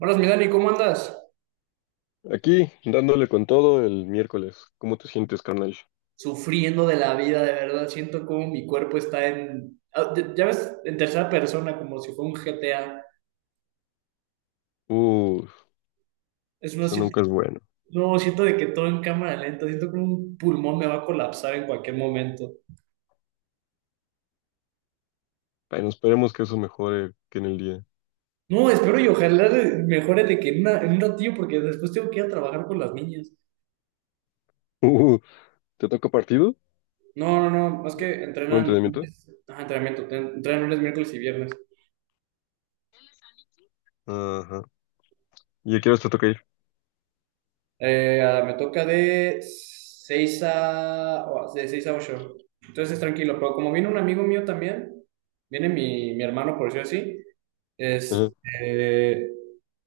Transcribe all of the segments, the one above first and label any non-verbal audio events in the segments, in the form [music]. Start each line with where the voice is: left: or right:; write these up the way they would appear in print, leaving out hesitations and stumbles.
right: Hola, mi Dani, ¿cómo andas?
left: Aquí, dándole con todo el miércoles. ¿Cómo te sientes, carnal?
right: Sufriendo de la vida, de verdad. Siento como mi cuerpo está ya ves, en tercera persona, como si fuera un GTA.
left: Uh,
right: Es no
left: eso
right: siento,
left: nunca es bueno.
right: no, siento de que todo en cámara lenta. Siento que un pulmón me va a colapsar en cualquier momento.
left: Bueno, esperemos que eso mejore que en el día. [laughs]
right: No, espero y ojalá mejore de que en, en un ratillo, porque después tengo que ir a trabajar con las niñas.
left: Uh, ¿te toca partido?
right: No, no, no. Es que
left: ¿Un
right: entrenan.
left: entrenamiento?
right: Ajá, entrenamiento. Entrenan lunes, miércoles y viernes.
left: Ajá. ¿Y a qué hora te toca ir?
right: Me toca de 6 a, de 6 a ocho. Entonces tranquilo, pero como viene un amigo mío también, viene mi hermano, por decirlo así, es,
left: Ajá.
right: eh,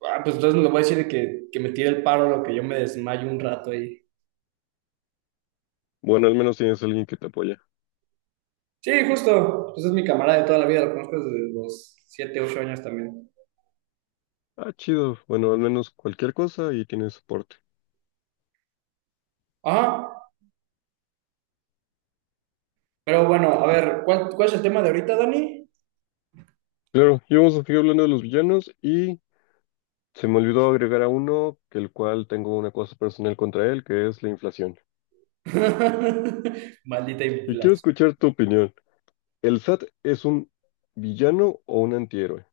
right: pues entonces le voy a decir que me tire el paro, lo que yo me desmayo un rato ahí.
left: Bueno, al menos tienes alguien que te apoya.
right: Sí, justo, pues es mi camarada de toda la vida, lo conozco desde los siete ocho años también.
left: Ah, chido. Bueno, al menos cualquier cosa y tienes soporte.
right: Ajá, pero bueno, a ver, ¿cuál es el tema de ahorita, Dani?
left: Claro, y vamos a seguir hablando de los villanos y se me olvidó agregar a uno, que el cual tengo una cosa personal contra él, que es la inflación.
right: [laughs] Maldita
left: Y quiero
right: inflación.
left: escuchar tu opinión. ¿El SAT es un villano o un antihéroe?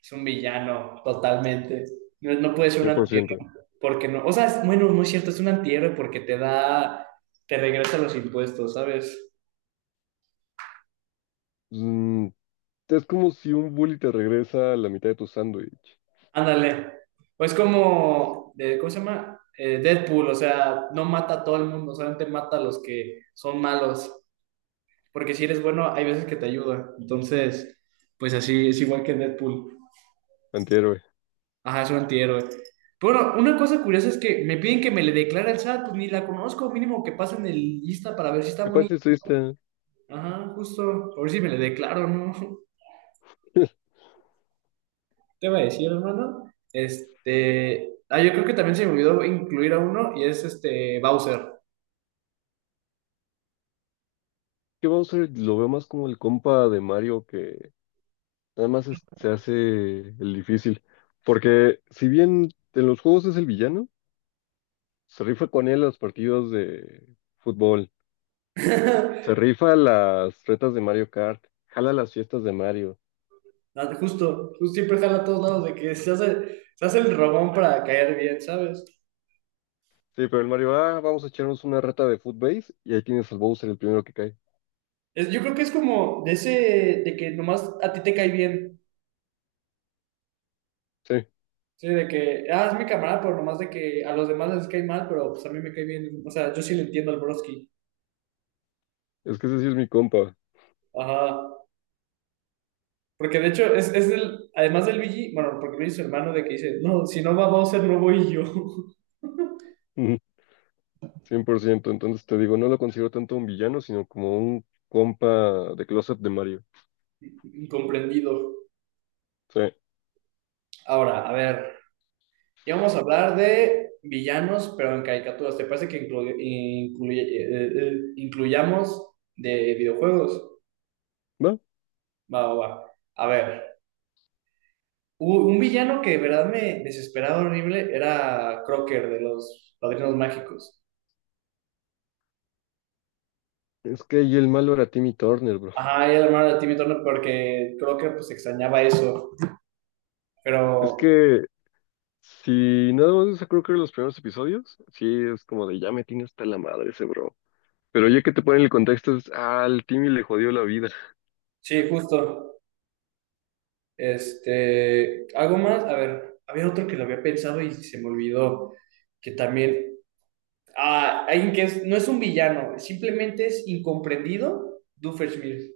right: Es un villano, totalmente. No, no puede ser un
left: 100%.
right: antihéroe porque no. O sea, bueno, no es cierto, es un antihéroe porque te da, te regresa los impuestos, ¿sabes?
left: Mm, es como si un bully te regresa la mitad de tu sándwich.
right: Ándale. O es como, ¿cómo se llama? Deadpool, o sea, no mata a todo el mundo, solamente mata a los que son malos. Porque si eres bueno, hay veces que te ayuda. Entonces, pues así, es igual que Deadpool.
left: Antihéroe.
right: Ajá, es un antihéroe. Pero bueno, una cosa curiosa es que me piden que me le declare al SAT, pues ni la conozco, mínimo que pasen el lista para ver si está
left: ¿Qué
right: bonita.
left: parte estuviste?
right: Ajá, justo. A ver si me le declaro, ¿no? [laughs]
left: [laughs]
right: Te iba a decir, hermano. Este. Yo creo que también se me olvidó incluir a uno y es este Bowser.
left: ¿Qué vamos a Bowser lo veo más como el compa de Mario que nada más es- se hace el difícil. Porque si bien en los juegos es el villano, se rifa con él los partidos de fútbol, se
right: [laughs]
left: rifa las retas de Mario Kart, jala las fiestas de Mario.
right: Ah, justo, justo siempre jala a todos lados de que se hace el robón para caer bien, ¿sabes?
left: Sí, pero el Mario, ah, vamos a echarnos una reta de Footbase y ahí tienes al Bowser el primero que cae.
right: Yo creo que es como de ese, de que nomás a ti te cae bien.
left: Sí,
right: Sí, de que, es mi camarada, pero nomás de que a los demás les cae mal, pero pues a mí me cae bien. O sea, yo sí le entiendo al broski.
left: es que ese sí es mi compa.
right: Ajá. Porque de hecho, es el, además del Luigi, bueno, porque Luigi es su hermano de que dice, no, si no va Bowser, no voy yo.
left: [laughs] Ujú, 100%. Entonces te digo, no lo considero tanto un villano, sino como un compa de closet de Mario.
right: [laughs] Incomprendido.
left: Sí,
right: Ahora, a ver, ya vamos a hablar de villanos, pero en caricaturas. ¿Te parece que incluyamos de videojuegos?
left: va.
right: Va, va, va. A ver, un villano que de verdad me desesperaba horrible era Crocker de los Padrinos Mágicos.
left: Es que ahí el malo era Timmy Turner, bro.
right: Ajá, y el hermano de Timmy Turner porque Crocker pues extrañaba eso. Pero,
left: Es que si nada más eso creo que eran los primeros episodios, sí es como de ya me tiene hasta la madre ese bro. Pero
right: mm,
left: ya que te ponen el contexto, es, ah, al Timmy le jodió la vida.
right: sí, justo. Este, algo más, a ver, había otro que lo había pensado y se me olvidó, que también, alguien que no es un villano, simplemente es incomprendido, Doofenshmirtz.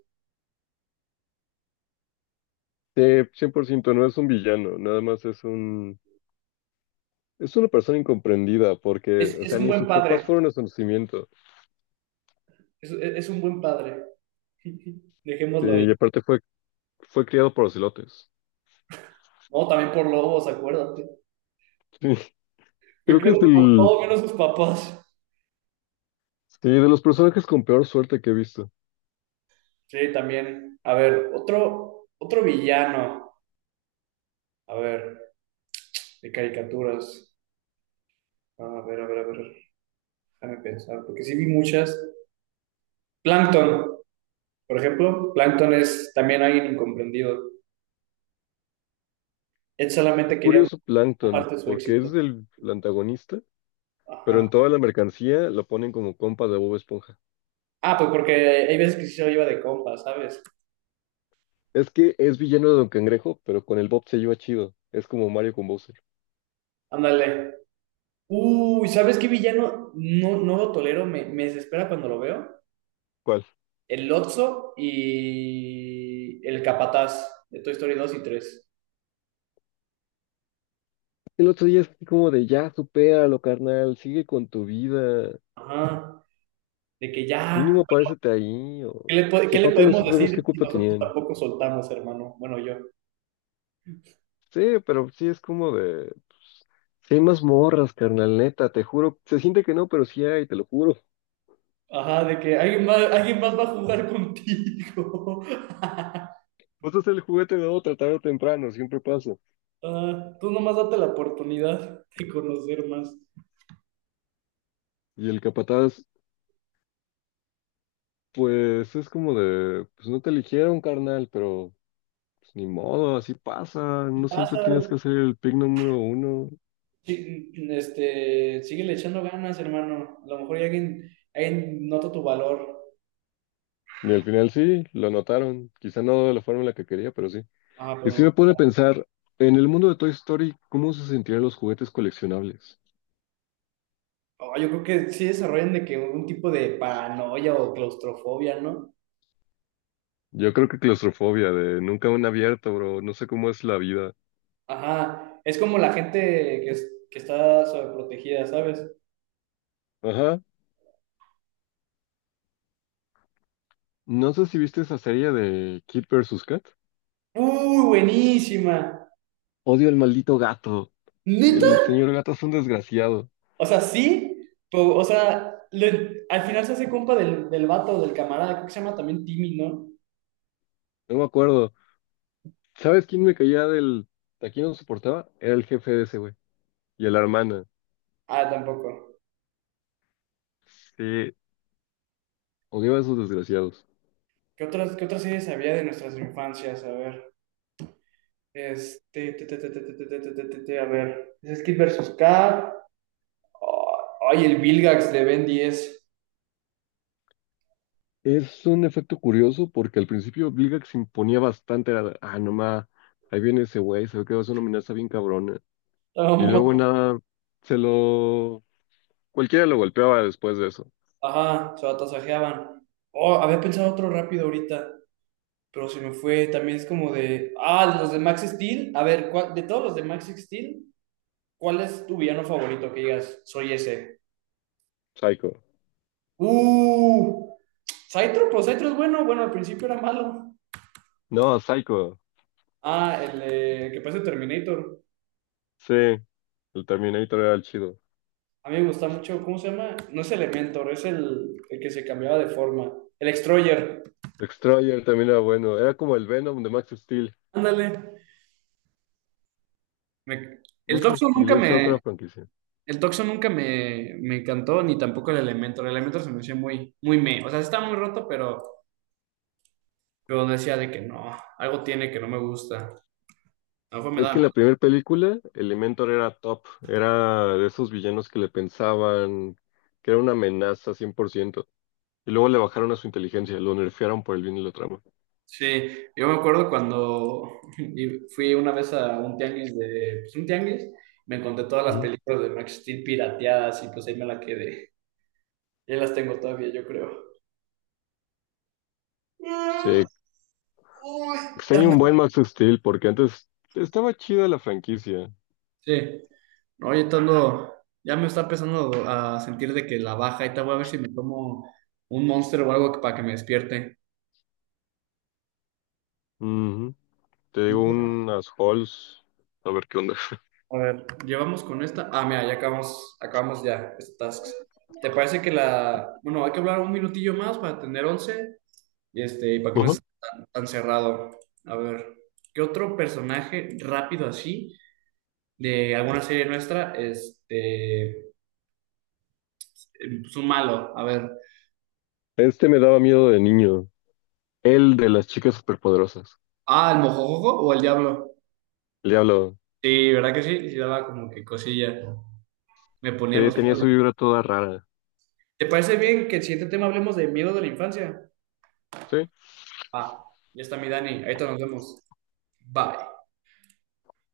left: Sí, 100% no es un villano, nada más es un. Es una persona incomprendida porque, o
right: Es
left: sea,
right: un
left: ni
right: buen
left: sus papás
right: padre,
left: fueron a su nacimiento.
right: es un buen padre. [laughs]
left: Sí,
right: Dejémoslo ahí.
left: y aparte fue criado por ocelotes.
right: No, también por lobos, acuérdate.
left: Sí, [laughs]
right: Me
left: creo que es
right: creo por
left: el,
right: todo menos sus papás.
left: sí, de los personajes con peor suerte que he visto.
right: Sí, también. A ver, otro villano. A ver, de caricaturas. A ver, a ver, a ver. Déjame pensar, porque sí vi muchas. Plankton. Por ejemplo, Plankton es también alguien incomprendido. Él
left: Qué
right: solamente quería una
left: curioso Plankton,
right: parte de su
left: porque es
right: éxito.
left: el antagonista, pero en
right: Ajá.
left: toda la mercancía lo ponen como compa de Bob Esponja.
right: Ah, pues porque hay veces que sí se lo lleva de compa, ¿sabes?
left: Es que es villano de Don Cangrejo, pero con el Bob se lleva chido. Es como Mario con Bowser.
right: Ándale. Uy, ¿sabes qué villano? No, no lo tolero, me desespera cuando lo veo.
left: ¿Cuál?
right: El Lotso y el Capataz de Toy Story 2 y 3.
left: El otro día es así como de ya, supéralo, carnal, sigue con tu vida.
right: Ajá. De que ya,
left: Mínimo párate ahí, o... Y
right: ¿qué le
left: aparte
right: podemos
left: nosotros dos,
right: decir
left: ¿qué
right: si
left: culpa
right: nosotros
left: tenían?
right: tampoco soltamos, hermano? Bueno, yo.
left: Sí, pero sí es como de... Pues, sí hay más morras, carnal, neta, te juro. Se siente que no, pero sí hay, te lo juro.
right: Ajá, de que alguien más va a jugar contigo. [laughs]
left: Vas a ser el juguete de otra tarde o temprano, siempre pasa.
right: Ah, tú nomás date la oportunidad de conocer más.
left: Y el capataz, pues es como de... Pues no te eligieron, carnal, pero... pues, ni modo, así pasa. No siempre
right: Pasa,
left: tienes que ser el pick número uno.
right: sí, este, síguele echando ganas, hermano. A lo mejor ya alguien nota tu valor.
left: Y al final sí, lo notaron. Quizá no de la forma en la que quería, pero sí.
right: Ah,
left: Y si
right: pero
left: me pone a pensar, en el mundo de Toy Story, ¿cómo se sentirían los juguetes coleccionables?
right: oh, yo creo que sí desarrollan de que un tipo de paranoia o claustrofobia, ¿no?
left: Yo creo que claustrofobia, de nunca un abierto, bro. No sé cómo es la vida.
right: Ajá, es como la gente que, que está sobreprotegida, ¿sabes?
left: Ajá. No sé si viste esa serie de Kid vs. Kat.
right: ¡Uy, buenísima!
left: Odio al maldito gato.
right: ¿Neta?
left: El señor gato es un desgraciado.
right: O sea, sí, pero, o sea, al final se hace compa del vato, del camarada, creo que se llama también Timmy, ¿no?
left: No me acuerdo. ¿Sabes quién me caía del... ¿A quién no soportaba? Era el jefe de ese güey. Y a la hermana.
right: Ah, tampoco.
left: Sí. Odiaba a esos desgraciados.
right: Qué otras series había de nuestras infancias? A ver. Este. Te, A ver. Es Kid versus Kat. Oh, Ay, el Vilgax de Ben 10.
left: Es un efecto curioso porque al principio Vilgax se imponía bastante, era, de, ah, no ma, ahí viene ese güey, se ve que va a ser una amenaza bien cabrona.
right: Estaba
left: Y
right: muy-
left: luego
right: mat-
left: nada, se lo... Cualquiera lo golpeaba después de eso.
right: [laughs] Ajá, se atasajeaban. Oh, había pensado otro rápido ahorita. Pero se me fue. También es como de. Ah, los de Max Steel. A ver, de todos los de Max Steel, ¿cuál es tu villano favorito? Que digas, soy ese.
left: Psycho.
right: Uh. Cytro, pues Cytro es bueno. Bueno, al principio era malo.
left: No, Psycho.
right: Ah, el que parece Terminator.
left: Sí, el Terminator era el chido.
right: A mí me gusta mucho, ¿cómo se llama? No es Elementor, es el que se cambiaba de forma. El Extroyer.
left: Destroyer también era bueno, era como el Venom de Max Steel.
right: Ándale. Me- el
left: Max
right: Toxo
left: Steel
right: nunca
left: es
right: me,
left: otra franquicia.
right: el Toxo nunca me encantó, ni tampoco el Elementor. El Elementor se me hacía muy, muy me. O sea, está muy roto, pero decía de que no, algo tiene que no me gusta. A lo mejor me
left: Es que en
right: daba.
left: la primera película, Elementor era top, era de esos villanos que le pensaban que era una amenaza cien por ciento. Y luego le bajaron a su inteligencia, lo nerfearon por el bien de la trama.
right: Sí, yo me acuerdo cuando [laughs] y fui una vez a un tianguis de, pues un tianguis, me encontré todas las
left: Mm.
right: películas de Max Steel pirateadas y pues ahí me la quedé. Ya las tengo todavía, yo creo. Ah,
left: Se
right: uy.
left: extraña un buen Max Steel porque antes estaba chida la franquicia.
right: Sí, oye, Tondo, ya me está empezando a sentir de que la baja, y te voy a ver si me tomo un Monster o algo para que me despierte.
left: Ujú. Te digo unas halls, a ver qué onda.
right: A ver, llevamos con esta. Ah, mira, ya acabamos, acabamos ya, estas tasks. ¿Te parece que la... Bueno, hay que hablar un minutillo más para tener 11? Y este, y para que no
left: Ujú.
right: esté tan, tan cerrado. A ver, ¿qué otro personaje rápido así de alguna serie nuestra este, es un malo? A ver,
left: Este me daba miedo de niño. El de las chicas superpoderosas.
right: ah, el mojojojo o el diablo.
left: El diablo.
right: Sí, ¿verdad que sí? Sí daba como que cosilla. Me ponía
left: Sí,
right: los
left: tenía
right: pelos de-
left: su vibra toda rara.
right: ¿Te parece bien que el siguiente tema hablemos de miedo de la infancia?
left: Sí.
right: Va, ya está mi Dani, ahorita nos vemos. Bye.